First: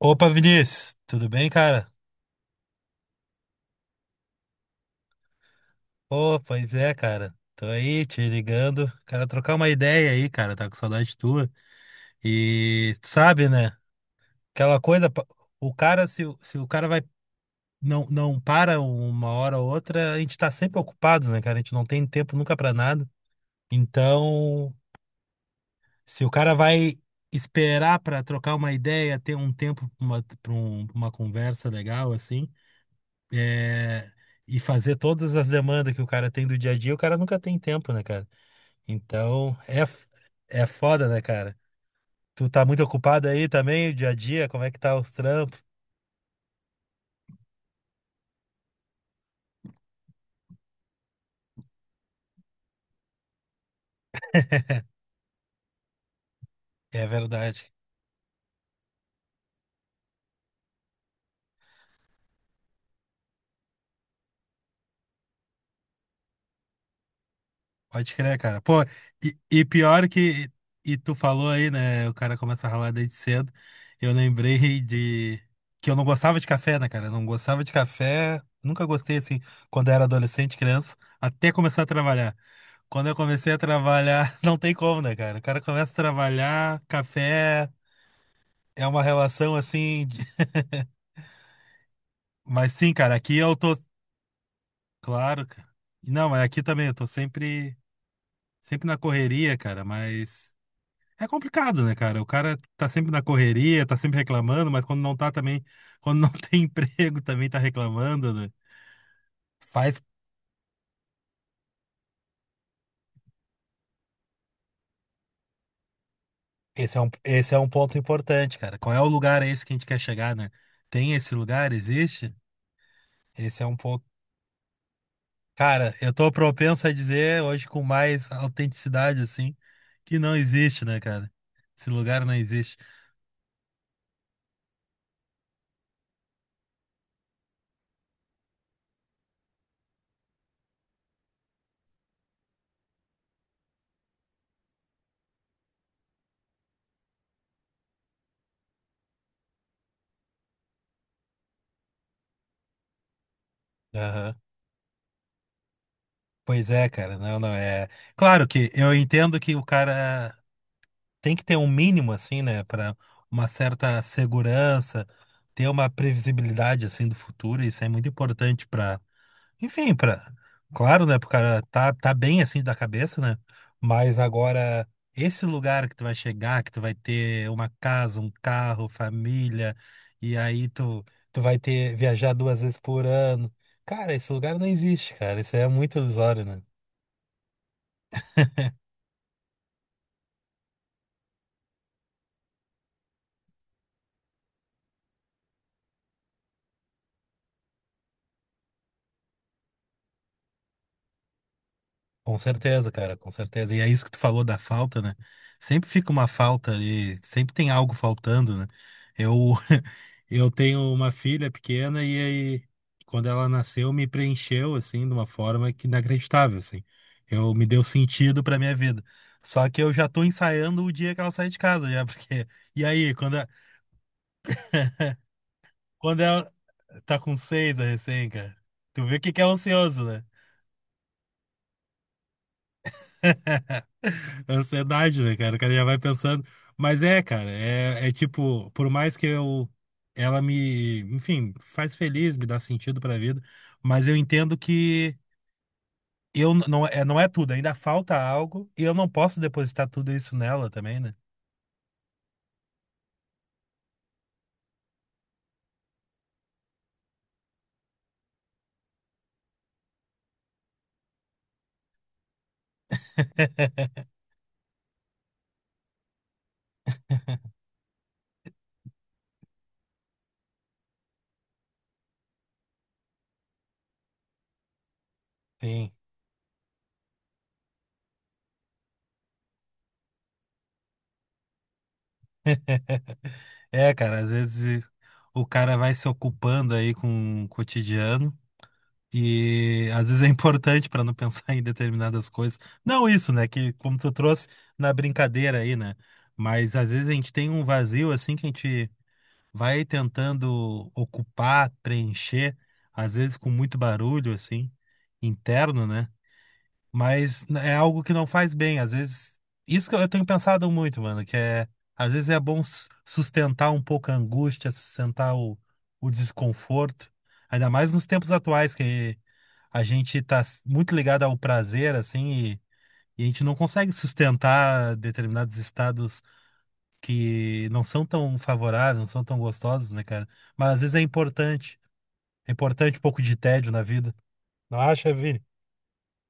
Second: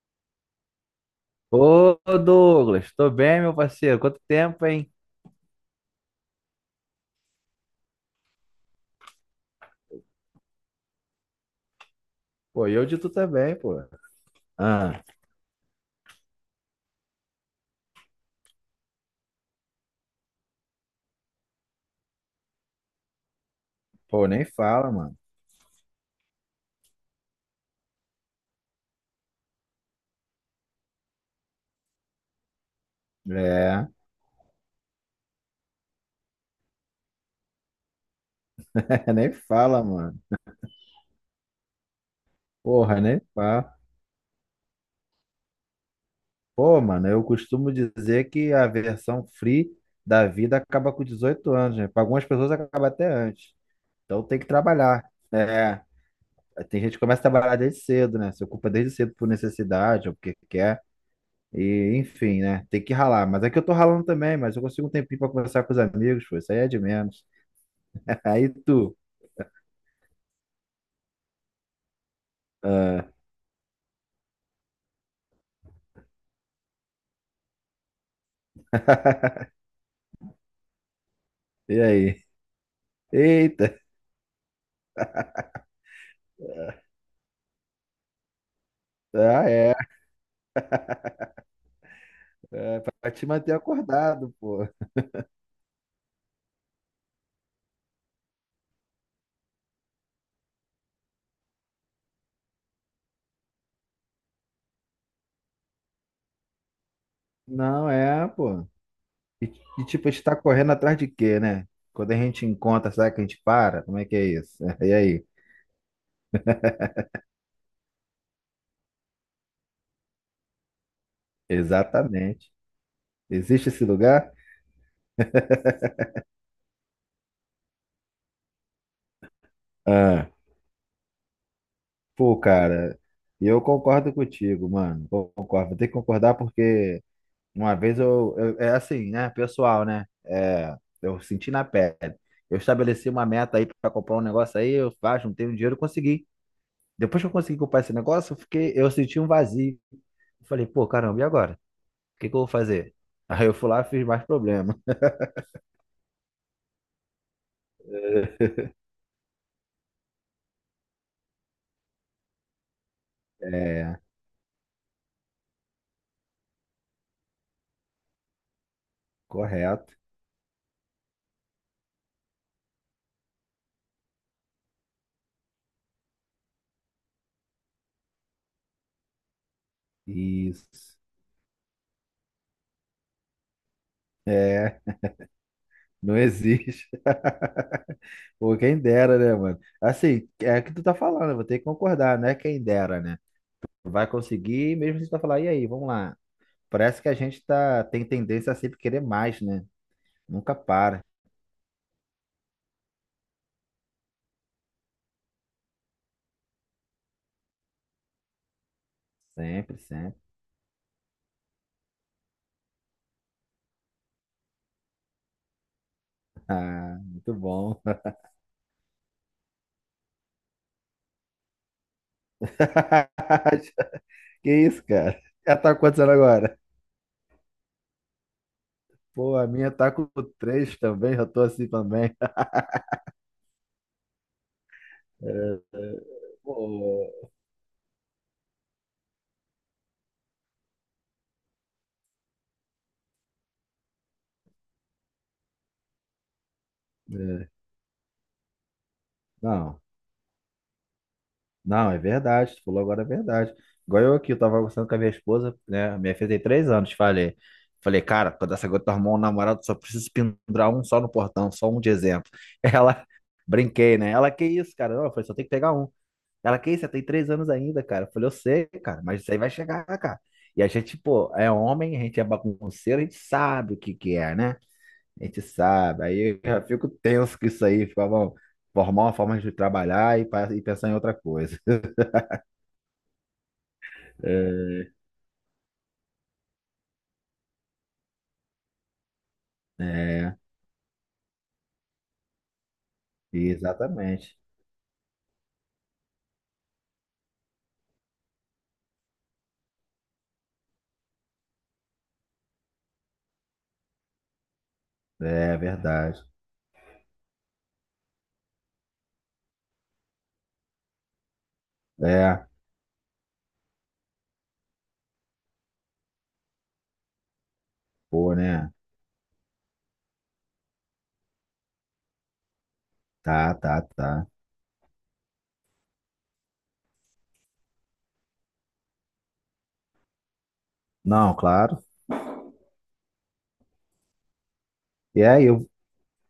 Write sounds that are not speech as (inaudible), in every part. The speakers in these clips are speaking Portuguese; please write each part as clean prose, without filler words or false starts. Opa, Vinícius, tudo bem, cara? Ô, Douglas, tô bem, meu parceiro? Quanto tempo, hein? Pô, pois é, cara. Tô aí te ligando, cara, trocar uma ideia aí, cara, tá com saudade tua. Pô, e eu E de tu tu sabe, também, né? pô. Aquela Ah. coisa, o cara, se o cara vai, não, não para uma hora ou outra, a gente tá sempre ocupado, né, cara? A gente não tem tempo nunca pra nada. Pô, nem Então, fala, mano. se o cara vai esperar pra trocar uma ideia, ter um tempo pra uma, uma conversa legal, assim. É, é, e fazer todas as demandas que o cara tem do dia a dia, o cara nunca tem tempo, né, cara? (laughs) nem Então, fala, mano. é foda, né, cara? Tu tá muito Porra, nem ocupado aí fala. também, o dia a dia, como é que tá os trampos? Pô, mano, eu costumo dizer que a versão free da vida acaba com 18 anos, né? Para algumas pessoas acaba até antes. Então tem que trabalhar. É, tem gente que É começa a trabalhar verdade. desde cedo, né? Se ocupa desde cedo por necessidade ou porque quer. E, enfim, né? Tem que ralar. Mas é que eu tô ralando também, mas eu consigo um tempinho pra conversar com os amigos, pô. Isso aí é de menos. Pode (laughs) crer, Aí cara. Pô, tu. e pior que. E tu falou aí, né? O cara começa a ralar Ah, desde cedo. Eu lembrei de. Que eu não gostava de café, né, cara? Eu não gostava de café. Nunca gostei, assim, quando eu era adolescente, criança, até e começar a aí? trabalhar. Quando eu comecei a Eita! trabalhar, (laughs) não tem como, né, cara? O cara começa a trabalhar, café é uma Ah, relação é. assim. (laughs) Mas É sim, pra cara, te aqui manter eu tô. acordado, pô. Claro, cara. Não, mas aqui também eu tô sempre, sempre na correria, cara, mas. É complicado, né, cara? O cara tá sempre na correria, tá sempre reclamando, mas quando não tá também, quando não (laughs) tem emprego, também tá Não é, reclamando, né? pô. E, e, Faz. tipo, a gente tá correndo atrás de quê, né? Quando a gente encontra, será que a gente para? Como é que é isso? (laughs) E aí? Esse é um ponto importante, cara. Qual é o lugar esse que a gente quer chegar, né? Tem esse lugar? Existe? Exatamente. Esse é Existe um esse ponto. lugar? Cara, eu tô propenso a dizer hoje com mais autenticidade, assim, que Ah, não existe, né, cara? Esse lugar não pô, existe. cara. Eu concordo contigo, mano. Concordo. Vou ter que concordar porque uma vez eu, é assim, né, pessoal, né? É, eu senti na pele. Eu estabeleci uma meta aí para comprar um negócio aí, eu faço, não tenho dinheiro, eu consegui. Depois que eu consegui comprar esse negócio, eu fiquei, eu senti um vazio. Eu falei, pô, caramba, e agora? O que que eu vou fazer? Aí eu fui lá e fiz mais Aham. problema. (laughs) Pois é, cara, não, não é. Claro que eu entendo que o cara tem que ter um mínimo, assim, né, pra uma É, certa segurança, ter uma previsibilidade, assim, do futuro, isso é muito importante pra. Enfim, correto. pra, claro, né? Pro cara tá bem assim da cabeça, né? Mas agora, esse lugar que tu vai chegar, que tu vai ter uma casa, um carro, família, e aí Isso. tu vai ter viajar duas vezes por ano. Cara, esse lugar não É, existe, cara. Isso aí é muito não ilusório, né? existe. (laughs) Pô, quem dera, né, mano? Assim, é o que tu tá falando, eu vou ter que concordar, né? Quem dera, né? Vai conseguir, mesmo se tu falar, e aí, vamos lá. Parece que a gente tá, tem tendência a sempre querer mais, né? Nunca para. Com certeza, cara, com certeza. E é isso que tu falou da falta, né? Sempre fica uma falta ali, sempre tem algo faltando, né? Eu, Sempre, (laughs) sempre. (laughs) eu tenho uma filha pequena e aí, quando ela nasceu, me preencheu, assim, de uma forma que inacreditável, assim. Ah, muito Eu me bom. deu sentido pra minha vida. Só que eu já tô ensaiando o dia que ela sai de casa, já, (laughs) porque... E aí, quando, a- (laughs) Que isso, cara? Já tá acontecendo quando ela agora? tá com seis, a recém, cara, tu vê Pô, que é a minha tá ansioso, com né? 3 também, já tô assim também. (laughs) (laughs) Ansiedade, É, né, cara? O cara já vai é, pensando. Mas é, pô, cara, é tipo, por mais que eu. Ela me, enfim, faz feliz, me dá sentido pra vida, mas eu entendo que eu não é, não é é, tudo, ainda falta algo e eu não posso não. depositar tudo isso nela também, né? Não, é verdade, tu falou agora é verdade. Igual eu aqui, eu tava conversando com a minha esposa, né? Minha filha tem 3 anos, falei. Falei, cara, quando essa gota arrumar um namorado, só preciso pendurar um só no portão, só um de exemplo. Ela, (laughs) (laughs) brinquei, né? Ela, que isso, cara? Não, eu falei, só tem que pegar um. Ela, que isso, você tem 3 anos ainda, cara. Eu falei, eu sei, cara, mas isso aí vai chegar, cara. E a gente, pô, é homem, a gente é bagunceiro, a gente sabe o que que é, né? A gente Sim. sabe. Aí eu já fico tenso com isso aí, fico, "Ah, bom, formar uma forma de trabalhar e pensar em outra coisa. É, cara, às vezes É, o cara vai se ocupando aí com o cotidiano. E às vezes é é, importante para não pensar (laughs) em determinadas coisas. Não isso, né? Que como tu exatamente. trouxe na brincadeira aí, né? Mas às vezes a gente tem um vazio assim que a gente vai tentando ocupar, preencher, às vezes com muito barulho assim, É interno, né? verdade. Mas é algo que não faz bem. Às vezes, isso que eu tenho pensado muito, mano, que é, às vezes é É, bom sustentar um pouco a angústia, sustentar o desconforto. Ainda mais nos tempos pô, né? atuais, que a gente tá muito ligado ao prazer, assim, e a gente Tá, não tá, consegue tá. sustentar determinados estados que não são tão favoráveis, não são tão gostosos, né, cara? Mas às vezes é Não, importante. claro. É importante um pouco de tédio na vida. Não acha, E Vini? aí, eu,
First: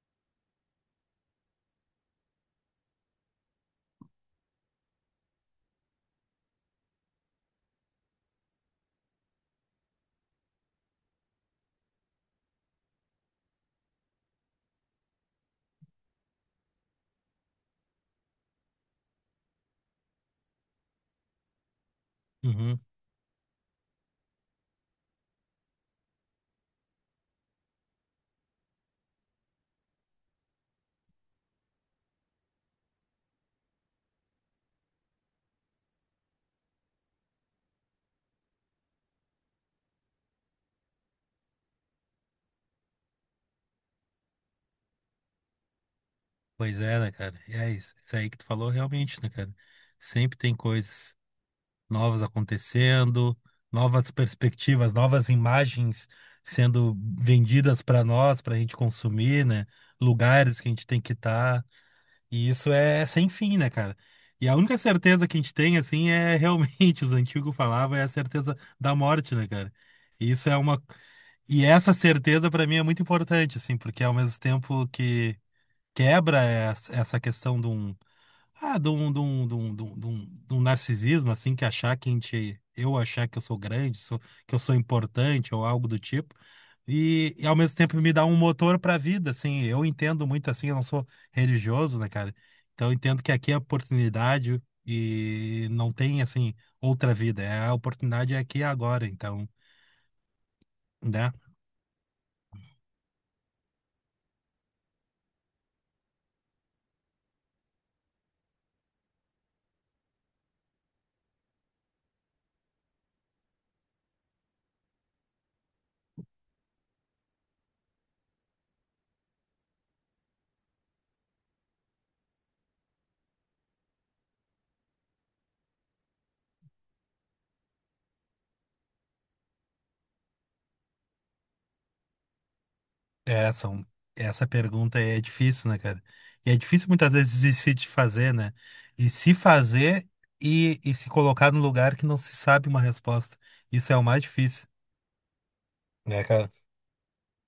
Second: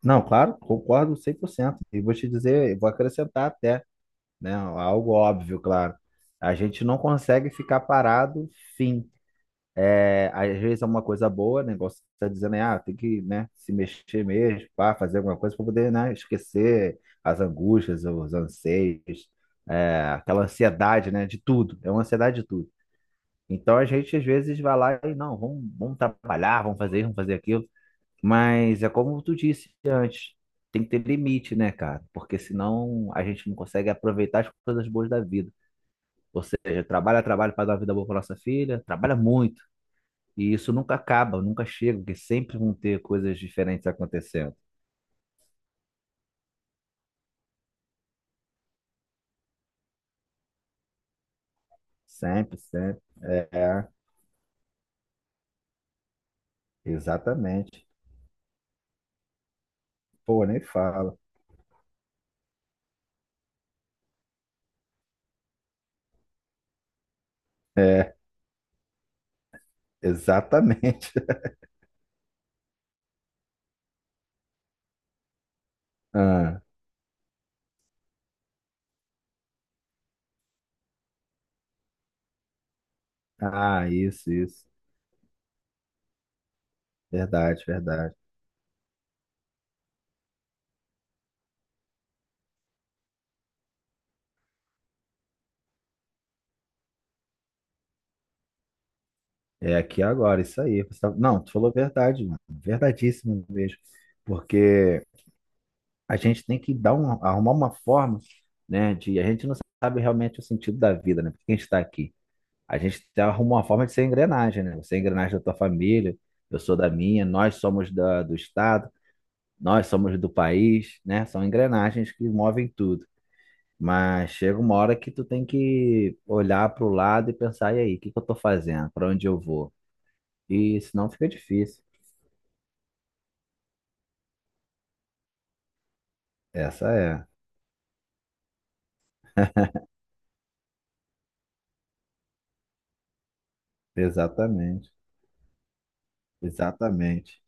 não, claro, concordo 100%. E vou te dizer, eu vou acrescentar até, né? Algo óbvio, claro. A gente não consegue ficar parado, fim. É, às vezes é uma coisa boa, né? Igual você está dizendo, né? Ah, tem que, né, se mexer mesmo, pá, fazer alguma coisa para poder, né, esquecer as angústias, os anseios, é, aquela ansiedade, né, de tudo. É uma ansiedade de tudo. Uhum. Então a gente às vezes vai lá e não, vamos, vamos trabalhar, vamos fazer isso, vamos fazer aquilo. Mas é como tu disse antes, tem que ter limite, né, cara? Porque senão a gente não consegue aproveitar as coisas boas da vida. Ou seja, trabalha, trabalha para dar uma vida boa para nossa filha, trabalha muito. E isso nunca acaba, nunca chega, porque sempre vão ter coisas diferentes acontecendo. Pois é, né, cara? E é isso, isso aí que tu falou realmente, né, cara? Sempre tem coisas novas Sempre, sempre. acontecendo, É, novas perspectivas, novas imagens sendo vendidas exatamente. para nós, para a gente consumir, né? Pô, Lugares nem que a gente tem que fala. estar. E isso é sem fim, né, cara? E a única certeza que a gente tem, assim, é realmente, (laughs) os antigos falavam, é a É, certeza da morte, né, cara? E isso é uma. exatamente. (laughs) E essa certeza, para mim, é muito importante, assim, porque ao mesmo tempo que quebra Ah, essa questão de de um narcisismo, assim, que achar que a gente, eu achar que eu sou ah, grande, isso, que eu isso. sou importante ou algo do tipo. E, ao Verdade, mesmo tempo me verdade. dá um motor para a vida, assim, eu entendo muito assim, eu não sou religioso, né, cara? Então eu entendo que aqui é oportunidade e não tem assim outra vida, é a oportunidade é aqui e agora, então, É aqui agora, isso aí. Né? Não, tu falou verdade, mano. Verdadíssimo mesmo. Porque a gente tem que dar um, arrumar uma forma, né, de... A gente não sabe realmente o sentido da vida, né? Por que a gente está aqui? A gente arruma uma forma de ser engrenagem, né? Você é engrenagem da tua família, eu sou da minha, nós somos da, do Estado, nós somos do país, né? São engrenagens que movem tudo. Mas chega uma hora que tu tem que olhar para o lado e pensar, e aí, o que que eu tô fazendo? Para onde eu vou? E senão fica difícil. É, são. Essa pergunta é difícil, né, cara? E é difícil Essa muitas é. vezes de se te fazer, né? E se fazer e se colocar num lugar que não se sabe uma resposta. Isso é o mais difícil, Exatamente. né, cara? Exatamente.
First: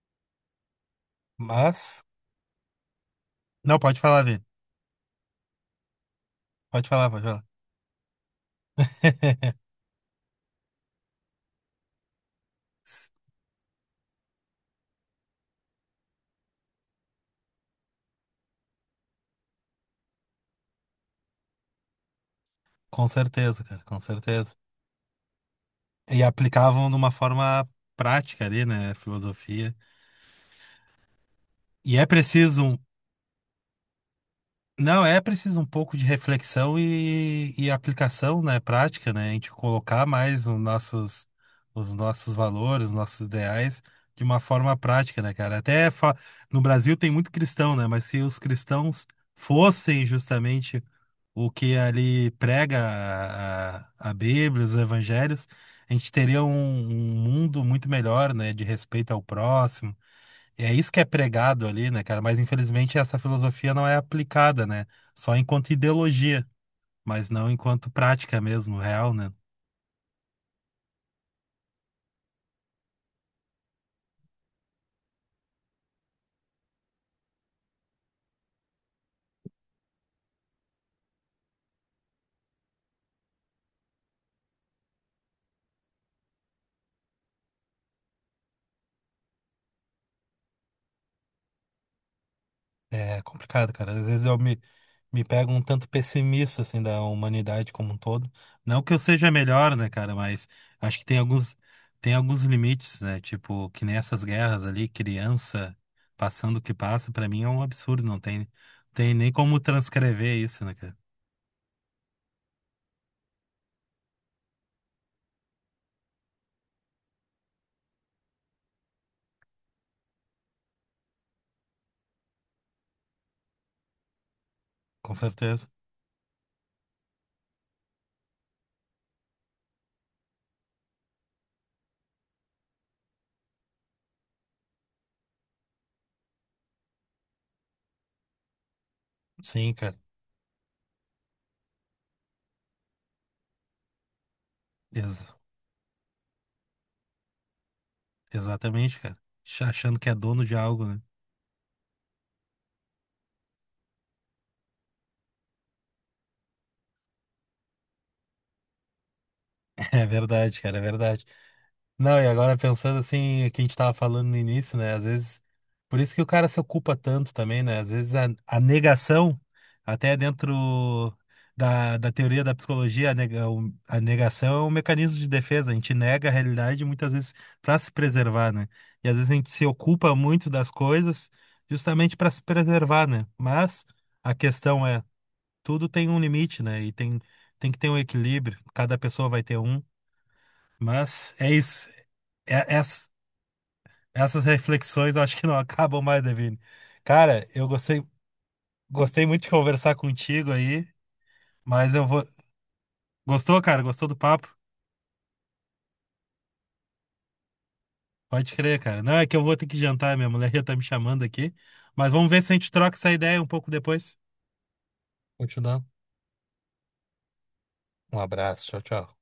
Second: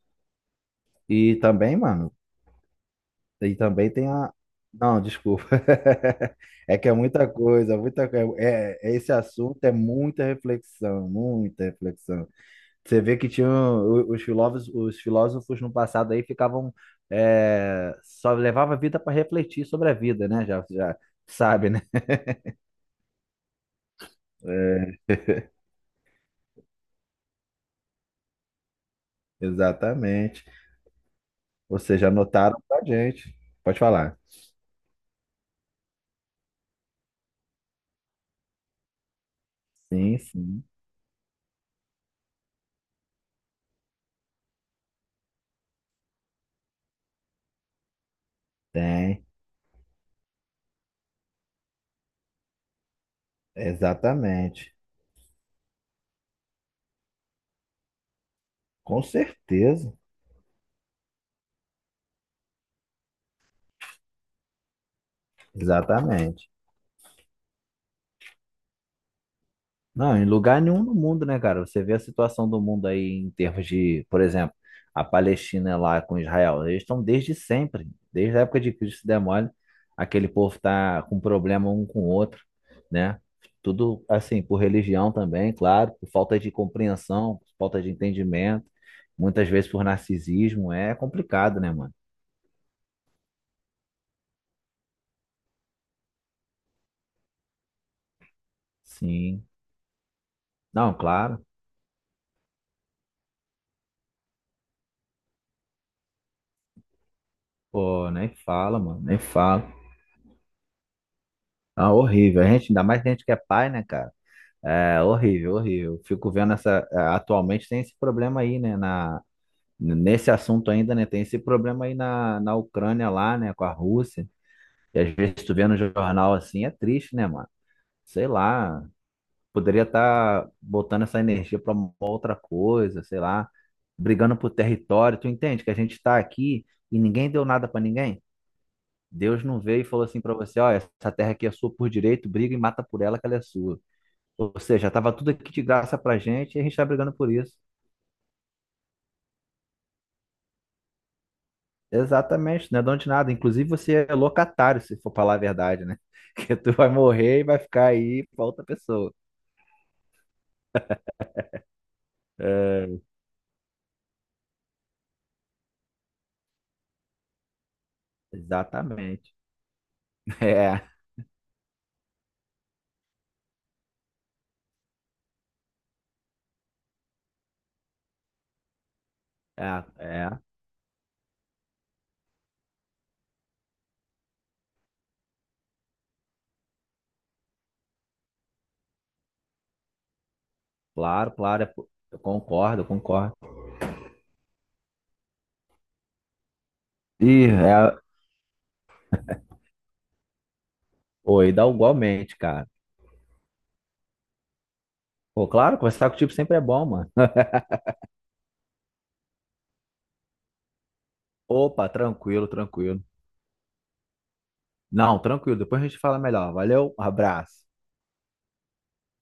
E também, Mas, mano, e não, também pode tem falar, a. Vini. Não, desculpa. (laughs) É Pode que é falar, pode muita falar. coisa, muita coisa. É, esse assunto (laughs) é muita reflexão, muita reflexão. Você vê que tinham os filósofos no passado aí ficavam é, só levava a vida para refletir sobre a vida, né? Já, já sabe, né? Com certeza, cara, com certeza. É, E aplicavam de uma forma prática ali, né? Filosofia. exatamente. Ou E é seja, anotaram preciso. Um. pra gente. Pode falar. Não, é preciso um pouco de reflexão e aplicação, né, prática, né? A gente colocar Sim, mais sim, os nossos valores, os nossos ideais de uma forma prática, né, cara? Até no Brasil tem muito cristão, né? Mas se os cristãos tem. fossem justamente o que ali prega a Bíblia, Exatamente. os evangelhos, a gente teria um mundo muito melhor, né? De Com respeito ao próximo certeza. é isso que é pregado ali, né, cara? Mas infelizmente essa filosofia não é aplicada, né? Só enquanto ideologia, Exatamente. mas não enquanto prática mesmo, real, né? Não, em lugar nenhum no mundo, né, cara? Você vê a situação do mundo aí em termos de, por exemplo, a Palestina é lá com Israel. Eles estão desde sempre, desde a época de Cristo, se der mole, aquele povo tá com problema um com o outro, né? Tudo assim, por religião também, claro, por falta de compreensão, por falta de entendimento, muitas vezes por narcisismo, é complicado, né, mano? É complicado, cara. Às vezes eu me pego um tanto pessimista, assim, da humanidade como um todo. Não que eu seja Sim. melhor, né, cara? Mas Não, acho que tem claro. alguns, tem alguns limites, né? Tipo, que nem essas guerras ali, criança passando o que passa, pra mim é um absurdo. Pô, Não nem tem, fala, mano, tem nem nem como fala. transcrever isso, né, cara? Ah, horrível. A gente, ainda mais que a gente que é pai, né, cara? É horrível, horrível. Fico vendo essa. Atualmente tem esse problema aí, né? Nesse assunto ainda, né? Tem esse problema aí na Ucrânia lá, né? Com a Rússia. E às Com vezes tu vê certeza. no jornal assim, é triste, né, mano? Sei lá. Poderia estar botando essa energia para uma outra coisa, sei lá. Brigando por território. Tu entende que a gente tá aqui e ninguém deu nada para ninguém? Deus não Sim, veio e cara. falou assim para você: ó, essa terra aqui é sua por direito, briga e mata por ela que ela é sua. Ou seja, estava tudo Exato. aqui de graça pra gente e a gente está brigando por isso. Exatamente, cara. Achando que é dono de algo, né? Exatamente, não é dono de nada. Inclusive, você é locatário, se for falar a verdade, né? (laughs) Que tu vai morrer e vai ficar aí pra outra pessoa. (laughs) É verdade, cara, é verdade. Não, e agora pensando É, assim, o que a gente tava falando no início, né? Às vezes, por isso que o cara se ocupa tanto também, né? Às vezes a exatamente. negação, (laughs) até dentro É, da teoria da psicologia, a negação é um mecanismo de defesa. A gente nega a realidade muitas vezes para se preservar, né? E às vezes a gente se é, ocupa é. muito das coisas justamente para se preservar, né? Mas a questão é. Tudo tem um limite, né? E tem que ter um equilíbrio, cada pessoa vai ter um. Claro, Mas é claro. Isso. Eu É- concordo, eu ess- concordo. essas reflexões eu acho que não (laughs) acabam mais, Devine. Ih, Cara, eu é. gostei, gostei muito de conversar contigo aí, Oi, dá mas eu vou. igualmente, cara. Gostou, cara? Gostou do papo? Pô, claro, conversar contigo sempre é bom, mano. Pode crer, cara. Não, é que eu vou ter que jantar, minha mulher já tá me chamando aqui. Opa, Mas vamos ver tranquilo, se a gente troca tranquilo. essa ideia um pouco depois. Não, tranquilo. Depois Continuando. a gente fala melhor. Valeu, abraço. Um abraço, tchau, tchau.